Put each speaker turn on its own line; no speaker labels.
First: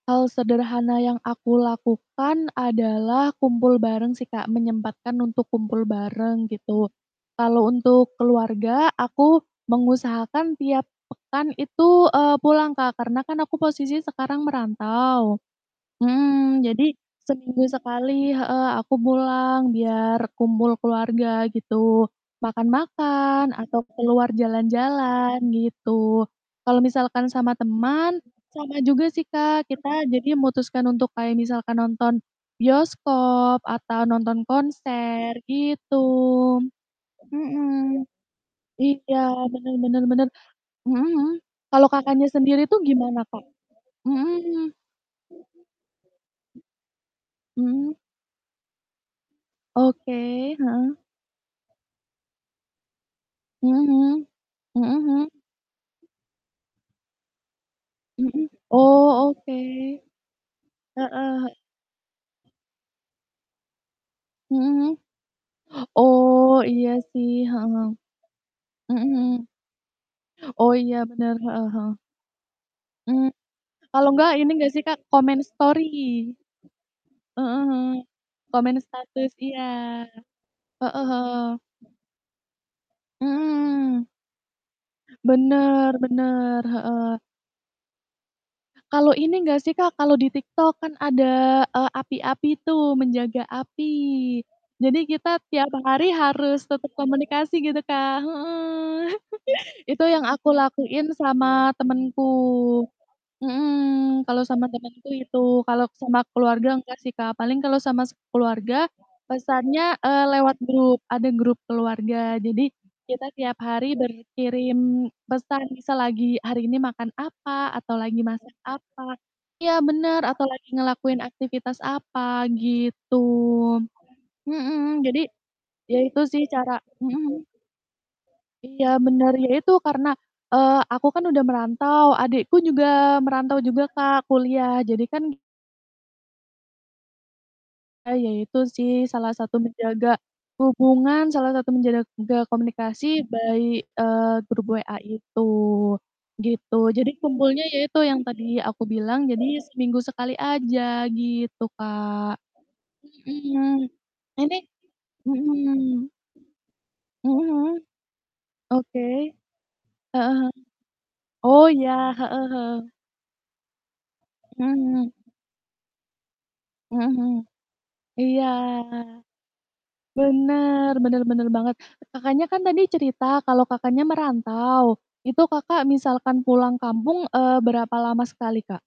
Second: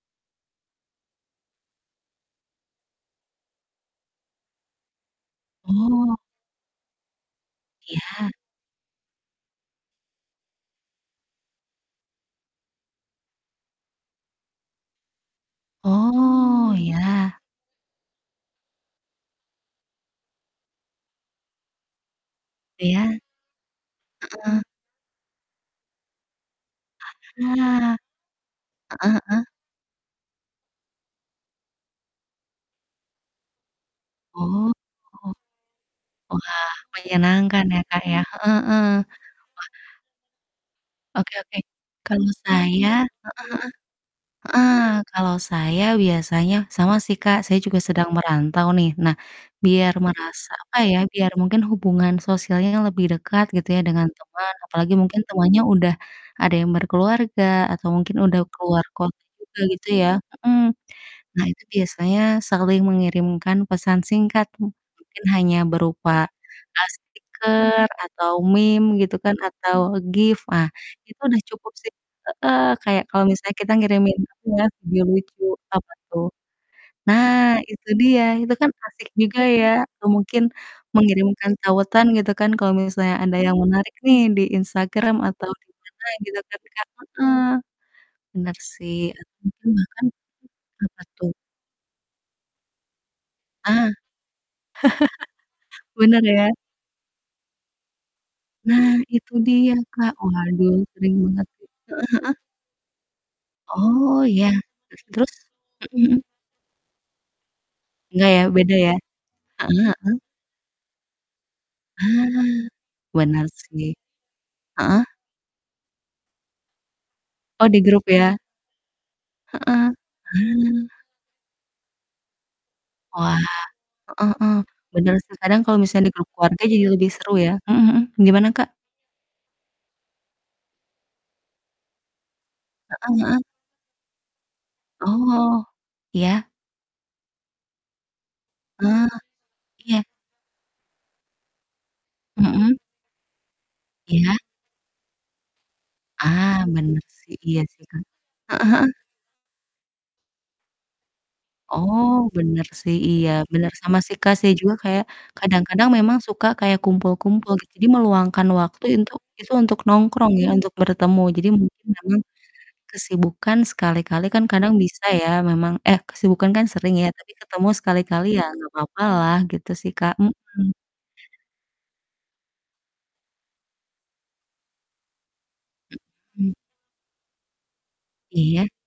Hal sederhana yang aku lakukan, adalah, kumpul bareng sih Kak, menyempatkan untuk kumpul
Oh.
bareng, gitu. Kalau untuk
Iya.
keluarga, aku mengusahakan tiap pekan itu, eee, pulang Kak, karena kan aku posisi sekarang merantau. Mhm,
Oh,
jadi
iya.
seminggu sekali heeh, aku pulang biar kumpul keluarga gitu,
Iya.
makan-makan, atau keluar
Heeh.
jalan-jalan, gitu. Kalau misalkan sama
Aha.
teman, sama juga
Heeh
sih
heeh.
Kak, kita jadi mutuskan untuk kayak misalkan nonton bioskop, atau nonton
Oh.
konser, gitu.
Wah, menyenangkan ya,
Mhm,
Kak, ya, heeh heeh, wah.
iya, bener bener bener, mhm mhm.
Oke oke.
Kalau
Kalau
Kakaknya sendiri tuh,
saya
gimana Kak?
heeh
Mhm.
heeh, heeh, kalau saya biasanya, sama sih Kak, saya juga
Mhm.
sedang merantau nih. Nah, biar
Oke,
merasa, apa
heeh.
ya, biar mungkin hubungan sosialnya lebih dekat gitu
Mhm
ya, dengan
mhm,
teman apalagi
mhm
mungkin
mhm.
temannya udah, ada yang berkeluarga atau mungkin udah
Mhm,
keluar kota
oh oke,
juga gitu ya mhm. Nah,
heeh.
itu biasanya saling mengirimkan pesan singkat,
Mhm
m
mhm.
mungkin hanya berupa,
Oh,
ah,
iya sih mhm.
stiker atau meme
Mhm
gitu kan,
mhm.
atau GIF, ah,
Oh, iya
itu
bener,
udah
heeh
cukup
heeh.
sih heeh, kayak kalau
Mmm,
misalnya kita
kalau
ngirimin,
enggak,
apa
ini
ya,
nggak sih Kak,
video
komen
lucu
stori?
apa tuh? Nah,
Heeh
itu
heeh,
dia, itu kan
komen
asik
status
juga
iya,
ya, atau mungkin,
heeh
mengirimkan
heeh.
tautan gitu kan, kalau misalnya ada yang menarik
Mhm.
nih, di Instagram, atau di
Bener
mana gitu kan,
bener,
Kak?
heeh.
Heeh, bener sih
Kalau
atau
ini nggak
mungkin
sih Kak,
bahkan
kalau di TikTok, kan
apa tuh?
ada, eee, api api itu, menjaga
Ah.
api. Jadi kita tiap hari
Bener ya?
harus tetap komunikasi gitu, Kak
Nah
heeh,
itu dia
itu
Kak,
yang aku
waduh
lakuin
sering banget tuh.
sama temenku,
Heeh heeh. Oh
mhm, kalau
iya,
sama
terus
temenku
terus?
itu, kalau
Mhm
sama
mhm.
keluarga enggak sih Kak, paling kalau sama se
Nggak ya, beda
keluarga,
ya? Heeh
pesannya,
heeh.
eee, lewat grup, ada grup keluarga.
Ah,
Jadi, kita
benar
tiap
sih.
hari
Heeh?
berkirim pesan, misal lagi hari ini makan
Oh,
apa,
di
atau
grup
lagi
ya?
masak apa
Heeh,
iya,
ah.
benar, atau lagi ngelakuin aktivitas apa gitu.
Wah, heeh heeh,
Mhm,
benar
jadi,
sih kadang kalau
ya
misalnya di
itu
grup
sih
keluarga
cara
jadi
mhm
lebih
mhm.
seru ya? Mhm mhm, gimana Kak?
Iya, bener. Iya, itu, karena, eee, aku kan udah merantau, adikku juga
Heeh heeh.
merantau juga Kak, kuliah, jadi kan
Oh, iya.
Ah, ya itu sih,
Ah,
salah satu
iya.
menjaga hubungan, salah satu menjaga
Mhm.
komunikasi by, eee,
Iya?
grup WA itu,
Ah,
gitu.
bener
Jadi,
sih, iya
kumpulnya ya
sih,
itu,
Kak,
yang tadi
heeh
aku
heeh.
bilang, jadi seminggu sekali aja, gitu
Oh,
Kak.
bener sih iya, bener,
Mhm,
sama sih Kak, saya
ini
juga kayak, kadang-kadang
mhm.
memang suka kayak
Mhm
kumpul-kumpul gitu,
mhm.
jadi meluangkan waktu
Oke.
intu itu untuk nongkrong
Heeh
ya,
heeh.
untuk bertemu. Jadi
Oh
mungkin
iya,
memang,
heeh heeh.
kesibukan sekali-kali kan
Mhm
kadang bisa
mhm.
ya memang eh, kesibukan kan sering
Mhm
ya,
mhm.
tapi ketemu sekali-kali, ya
Iya,
nggak apa-apalah, gitu sih, Kak, mhm.
bener bener bener banget, Kakaknya kan tadi cerita, kalau Kakaknya merantau. Itu, Kakak, misalkan
Mhm.
pulang kampung, eee, berapa lama sekali
Iya.
Kak?